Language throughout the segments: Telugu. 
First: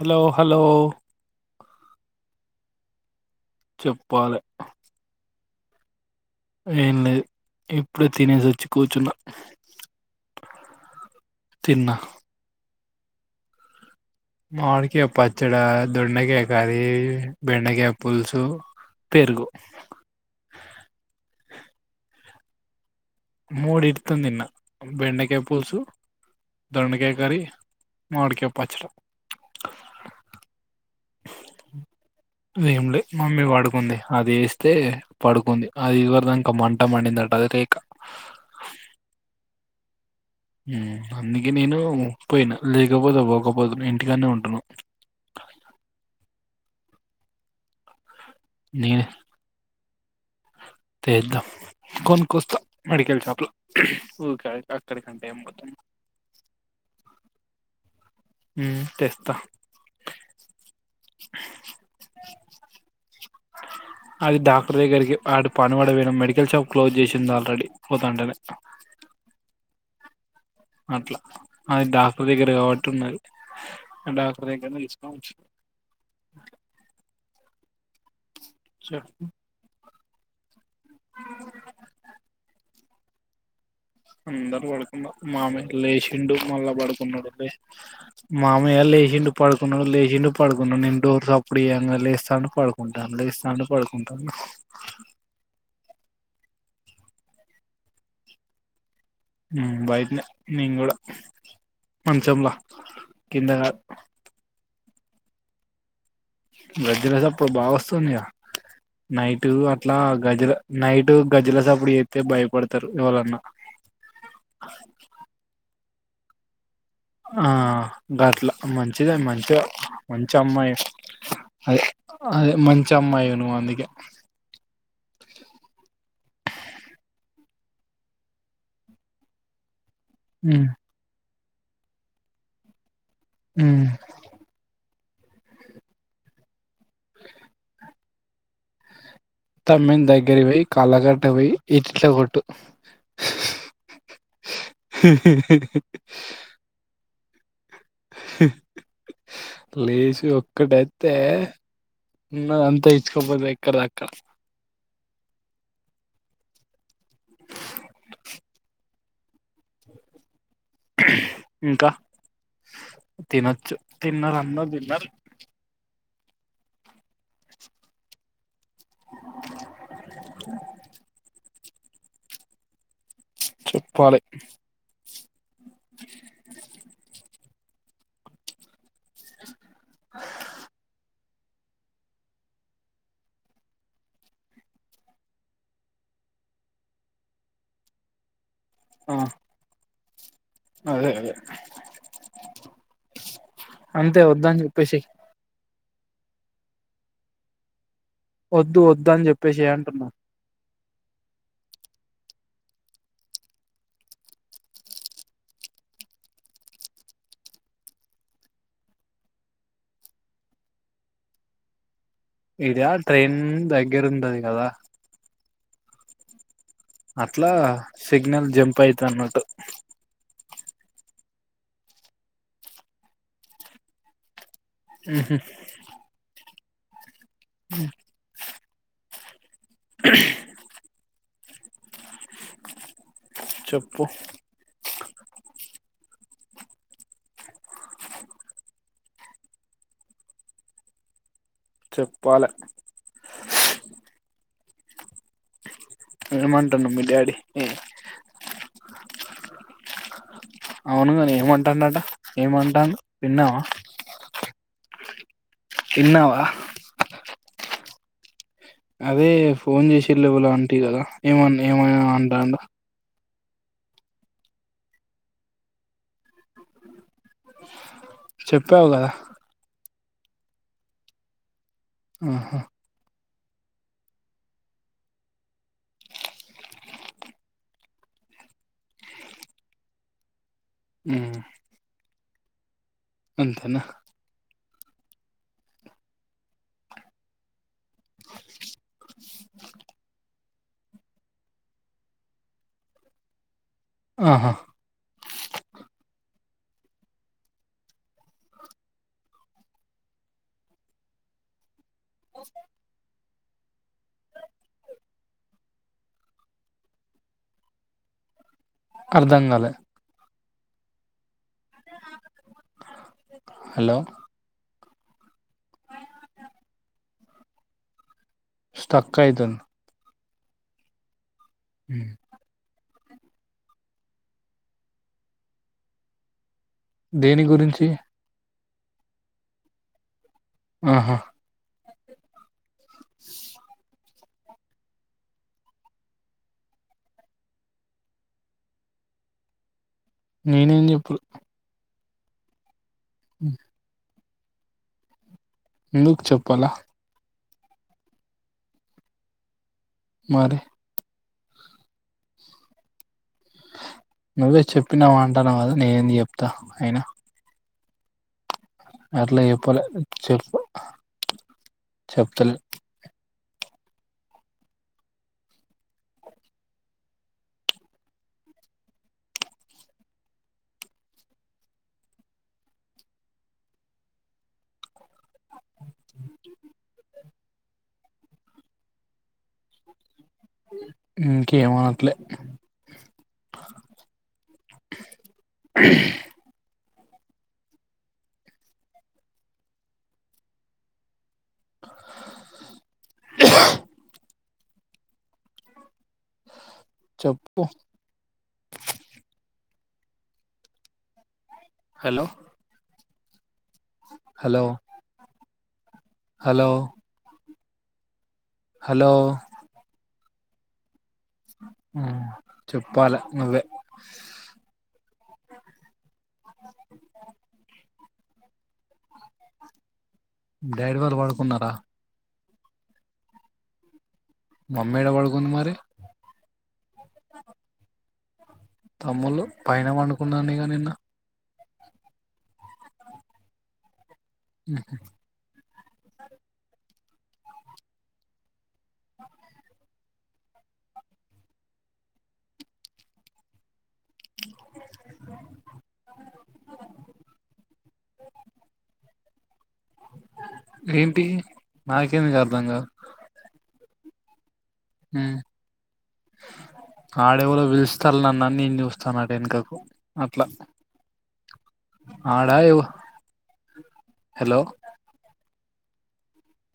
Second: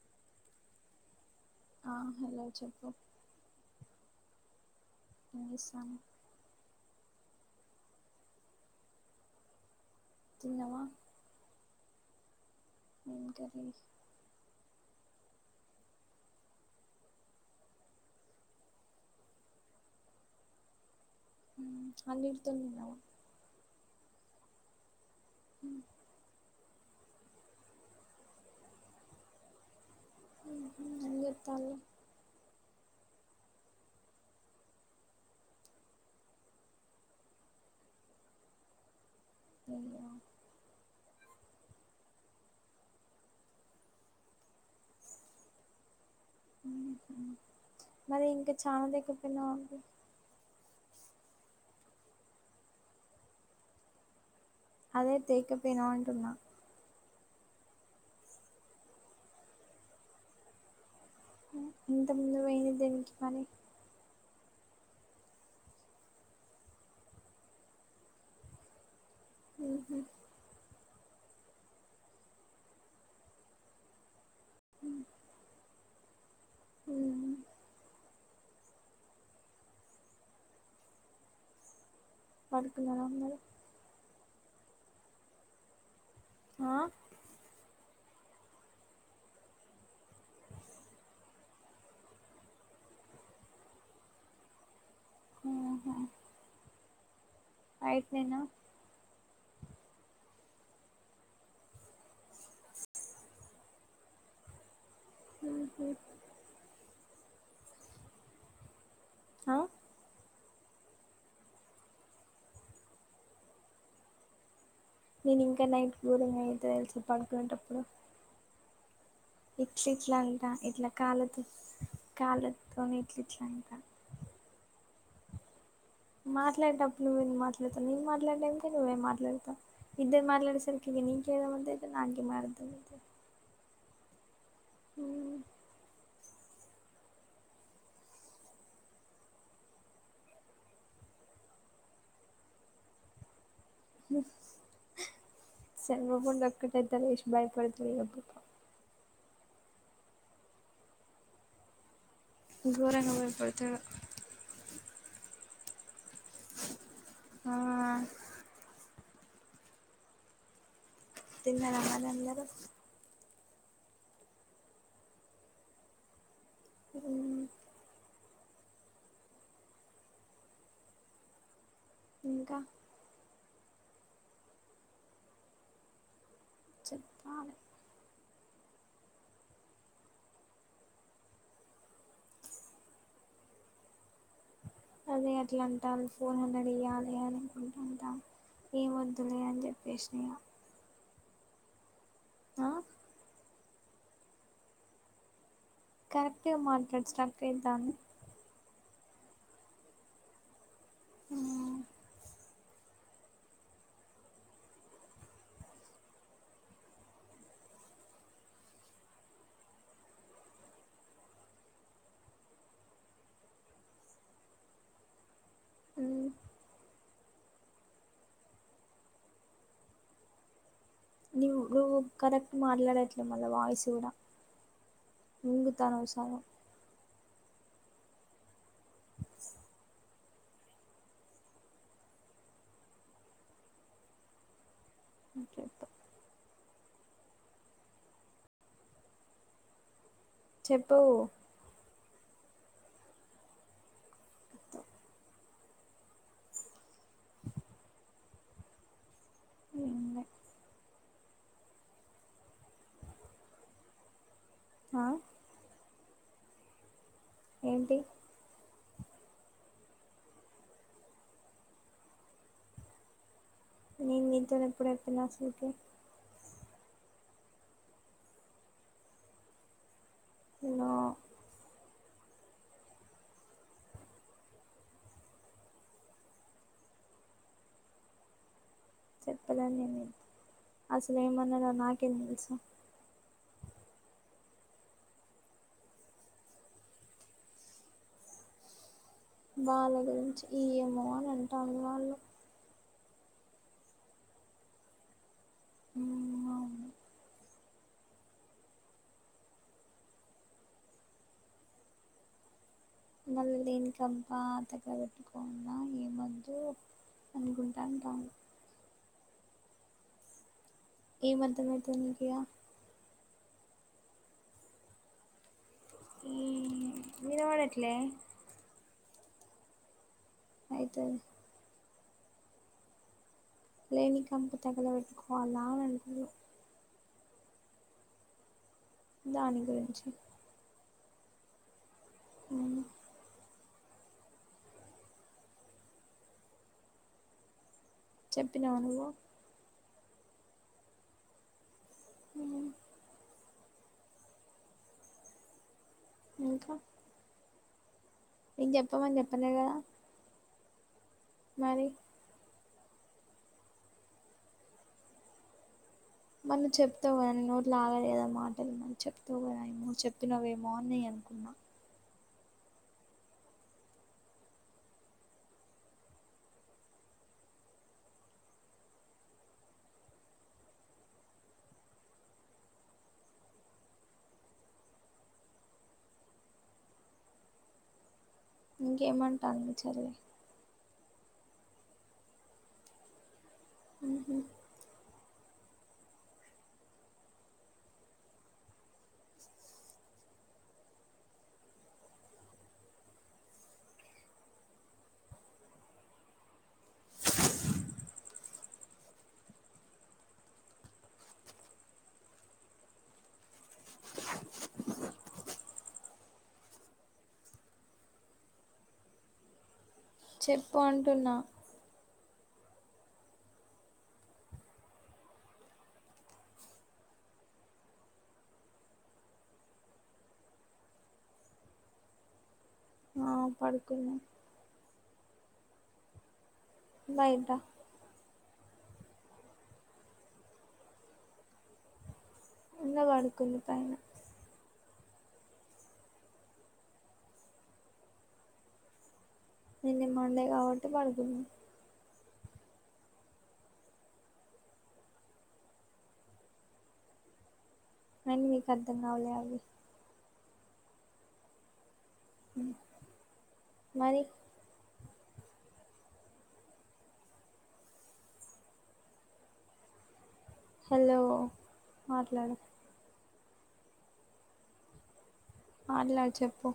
హలో హలో ఆ హలో చెప్పు చెప్పాలే ఎంచేస్తాన్నవ్ ఏం లేదు ఇప్పుడే తినేసి వచ్చి కూర్చున్నా తిన్నవా తిన్నా ఎం కర్రీ మాడికాయ పచ్చడా దొండకాయ కర్రీ బెండకాయ పులుసు పెరుగు హ్మ్ అన్నిటితోని తిన్నవా మూడిటితోని తిన్నా బెండకాయ పులుసు దోండకాయ కర్రీ మాడికాయ పచ్చడా ఎం చేత్తాల్లు ఏం లేదు మమ్మీ పడుకుంది అది యేస్తే పడుకుంది అది ఇదివరిదాంక మంట మండిందంట అది లేకా ఓహో హ్మ్ అందుకే నేను పోయినా లేకపోతే పోకపోదును ఇంటికానే ఉంటును [inaudible] మరి ఇంకా నేనే [unintelligible] తెద్దాం కొన్కోస్తా మెడిల్ షాప్లో ఊకా అక్కడి అదే అంటే ఏంపోతాం తెకపోయినావు అంటున్నా ఉ తెస్తా ఇంతకు ముందు వేయలేదేంటి మరి అది డాక్టర్ దగ్గరికి ఆటు పని పడ పోయినం మెడికల్ షాప్ క్లోజ్ చేసుంది ఆల్రెడీ పోతుంటానే [inaudible] ఉహు. అట్లా అది డాక్టర్ దగ్గర కాబట్టి ఉన్నది డాక్టర్ దగ్గరనే తీసుకోని వచ్చినం [inaudible] ఉ చేప్ ఎలా ఉన్నది అందరు పడుకున్నారు మామే ఇట్లా లేచిండు ఆ మళ్ళా పడుకున్నాడు మామయ్య లేచిండు పడుకున్నాడు లేచిండు పడుకున్నాడు నేను డోర్ సప్పుడు చేయ్యంగా లేస్తాండు పడుకుంటాండు లేస్తాండు పడుకుంటాండు ఉహ బైట్నేనా ఉ బైట్నే నేను గుడా మంచంలా కింద కాదు ఉహు నీద్ర అప్పుడు బాగా వస్తుందిగా నైటు ఆ అట్లా గజ్జల నైటు గజ్జల సప్పుడు చేత్తే భయపడతరు ఎవరన్నా [inaudible] నేను ఇంకా నైట్ గోరంగా ఐతా తెలుసా ఆ పడుకునేటప్పుడు గట్ల మంచి మచ్చిదే మంచి ఇట్ల ఇట్లా మంచి అంట అమ్మాయి ఇట్లా కాళ్ళతో వే అదే అదే మంచి కాళ్ళతోని ఇట్ల అమ్మాయి ఇట్లా నువ్వు అంట అందుకే [inaudible] మాట్లాడేటప్పుడు నువ్వే ఎందుకు మాట్లాడతావు నేను మాట్లాడేమింటే నువ్వేం మాట్లాడతావు ఇద్దరు మాట్లాడే ఉమ్ సరికి నీది నీకే వినపడుతది నాది నాకే ఉ ఉ తమ్మిని దగ్గరకి పోయి కళ్ళకట్ట పోయి ఇట్లిట్ల కొట్టు [inaudible] లేచి బయపడుతావ్ [unintelligible] లేచి ఒక్కటేత్తే ఉన్నదంతా ఘోరంగా ఇచ్చుకోపోతది ఎక్కడి భయపడతడు దక్కడ ఆ తిన్నారా ఇంకా మరి అందరూ తినొచ్చు తిన్నరు అన్దరు తిన్నారు అ నీటి శబ్ధం ఇంకా చెప్పాలే బైక్ శబ్దం చెప్పాలి ఏదో శబ్దం అదే అట్లా అంటారు ఫోర్ హండ్రెడ్ ఇయ్యాలే అని అనుకుంటుంటా ఏం ఆ వద్దులే అని చె వేసినిగా అదే అదే ఆ అంతే వద్దని చెప్పే సై కరెక్ట్ గా మాట్లాడు స్ట్రాక్ అయితాంది వద్దు వద్దు అని చెప్పేసై అంటున్నా [inaudible] ఇరా ట్రైన్ దగ్గర ఉంటాది కదా మ్మ్ అట్లా సిగ్నల్ జంప్ అయితన్నట్టు నువ్వు నువ్వు కరెక్ట్ మాట్లాడట్లే మళ్ళా వాయిస్ కూడా మింగుతావు అనవసరంగా ఆ శబ్దం చెప్పు ఓకే పా చెప్పు చెప్పాలే ఏ మంటాండు మీ డాడీ ఉన్నే అవునుగాని ఏమంటాన్నడంటా ఏమంటాండు తిన్నావా ఆ తిన్నావా ఏంటి అదే ఫోన్ చేసిళ్ళు ఎవలో అంటివి కదా ఏమన్నా ఏమన్నా అంటాన్నడ నిను నీతోన ఎప్పుడు చెప్పిన అసలకి చెప్పాల నా ఆహా చెప్పడాన్ని ఏం లేదు అసలే ఏమన్నారో నాకేం తెలుసు అంతేనా వాళ్ళ గురించి ఇయ్యాము అని అంటారు వాళ్ళు ఆహా [unintelligible] అవును [inaudible] మళ్ళీ దేనికంతా తగల పెట్టుకోవాళ్ళ ఏం వద్దు అనుకుంటా అంటారు అర్థం కాలే ఏం అర్థం అయితాది నీకి యా హలో వినపడట్లే స్టక్ అయితుంది అయితాది ఆ లేనికంతా తగల పెట్టుకోవలా అని అంటున్నా దేని గురించి దాని గురించి అహా ఉ చెప్పినావు నువ్వు నేనేం చెప్పుడు ఉ ఉమ్ ఎందుకు చెప్పాల నిక్ చెప్పమని చెప్పలే కదా మరి మరి నువ్వే చెప్పినావ అంటాన్నా కదా నేనేంది చెప్తా అయినా లాగాలేదా మాటలు మ చెప్తావు అట్లా కా చెప్పలే ఏమో చెప్పు చెప్పినవేమో అని నేను అనుకున్నా చెప్తలే ఇంకేమనటంది మీ చెల్లి ఇంకా ఏమానట్లే అ చెప్పు హలో హలో హలో హలో చెప్పు అంటున్నా చెప్పాలా నువ్వే అర్థమైందా డాడీ వాళ్ళు వాడుకున్నారా ఆ పడుకున్నా మమ్మీఏడ వాడుగున్నది మరి బయటా తమ్ముళ్లు పైన వండుకున్నానేగా నిన్న ఉన్న వాడుకులు పైన ఓకే నిన్న మండే కాబట్టి పడుతున్నా అ అని నీకు అర్ధం కవులే అన్ని ఏంటి నాకేందుకు అర్థంగాదు మరి హు ఆళ్లేవలో పలుస్తారు నన్న నేను చూస్తానట వెనకకు హలో మాట్లాడు ఆడా ఎవ హలో అట్లా చెప్పు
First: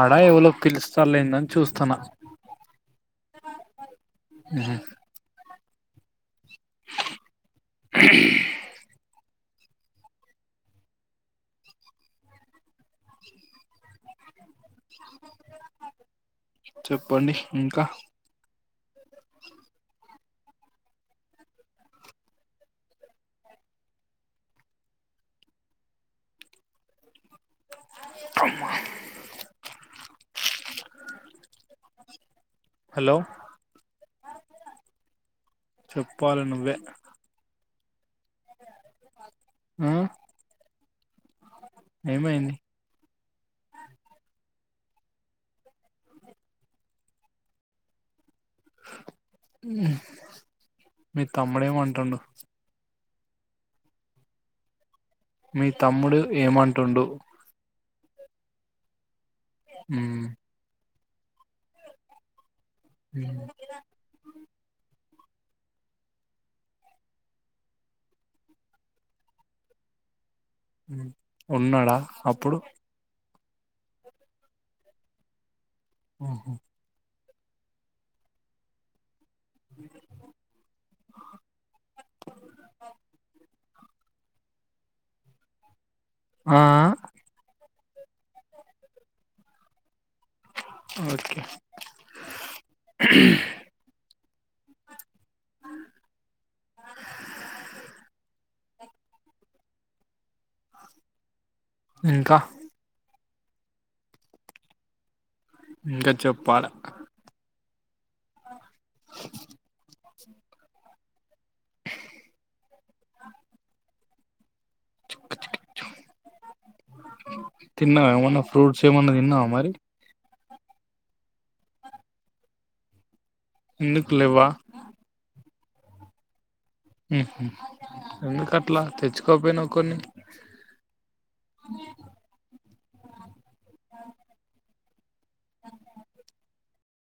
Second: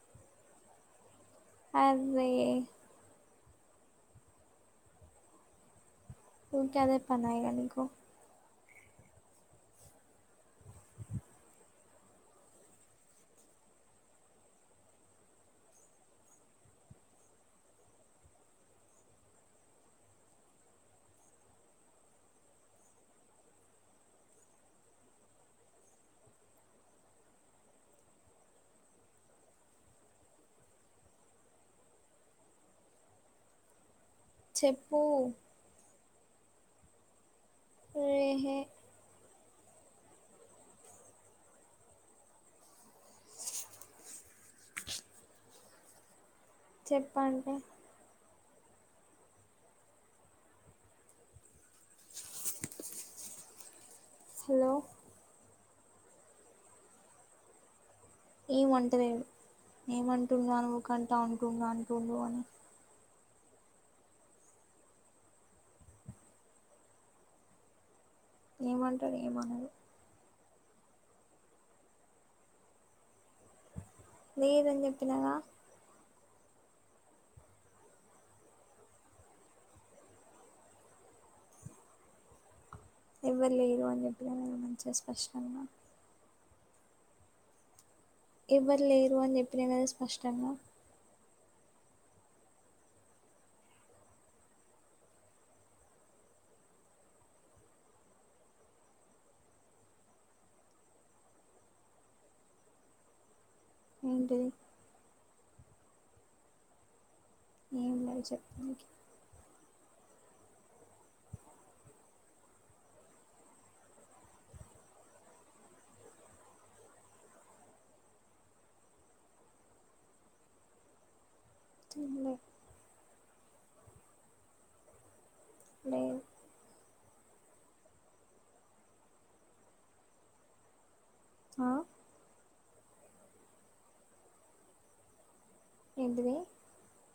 ఆడా ఎవలో పిలుస్త లేఇంక అర్రె [inaudible] ఇంక అదే పనాయె నాకు చెప్పండి ఇంకా అమ్మ హలో చెప్పు చెప్పాలి నువ్వే ఎహె ఉమ్ ఏమైంది చెప్పండి మీ తమ్ముడేమంటుండు హలో మీ తమ్ముడు ఏమంటుండు ఏం ఆంటలేడు ఉమ్ ఏమంటుండు అనుకంటా అంటుడు అంటుడు అని ఉమ్ ఏమంటారు ఏమనరు ఉన్నాడా అప్పుడు లేదని చెప్పినాగా ఆహా [inaudible] ఎవ్వరు లేరు అని చెప్పిన మంచిగా స్పష్టంగా ఆ ఎవ్వరు లేరు అని చెప్పిన కద స్పష్టంగా ఓకే ఇంకా అంటె ఇంకా చెప్పాలా ఏ ఉన్నాయి చెప్పడానికి [unintelligible] తిన్నావా ఏమన్నా ఫ్రూట్స్ ఏమన్న తిన్నావ మరి చి ఎందుకులేవా మ ఎందుకు అట్లా తెచ్చుకోపోయినావ కొన్ని [inaudible] ఆ ఏందవి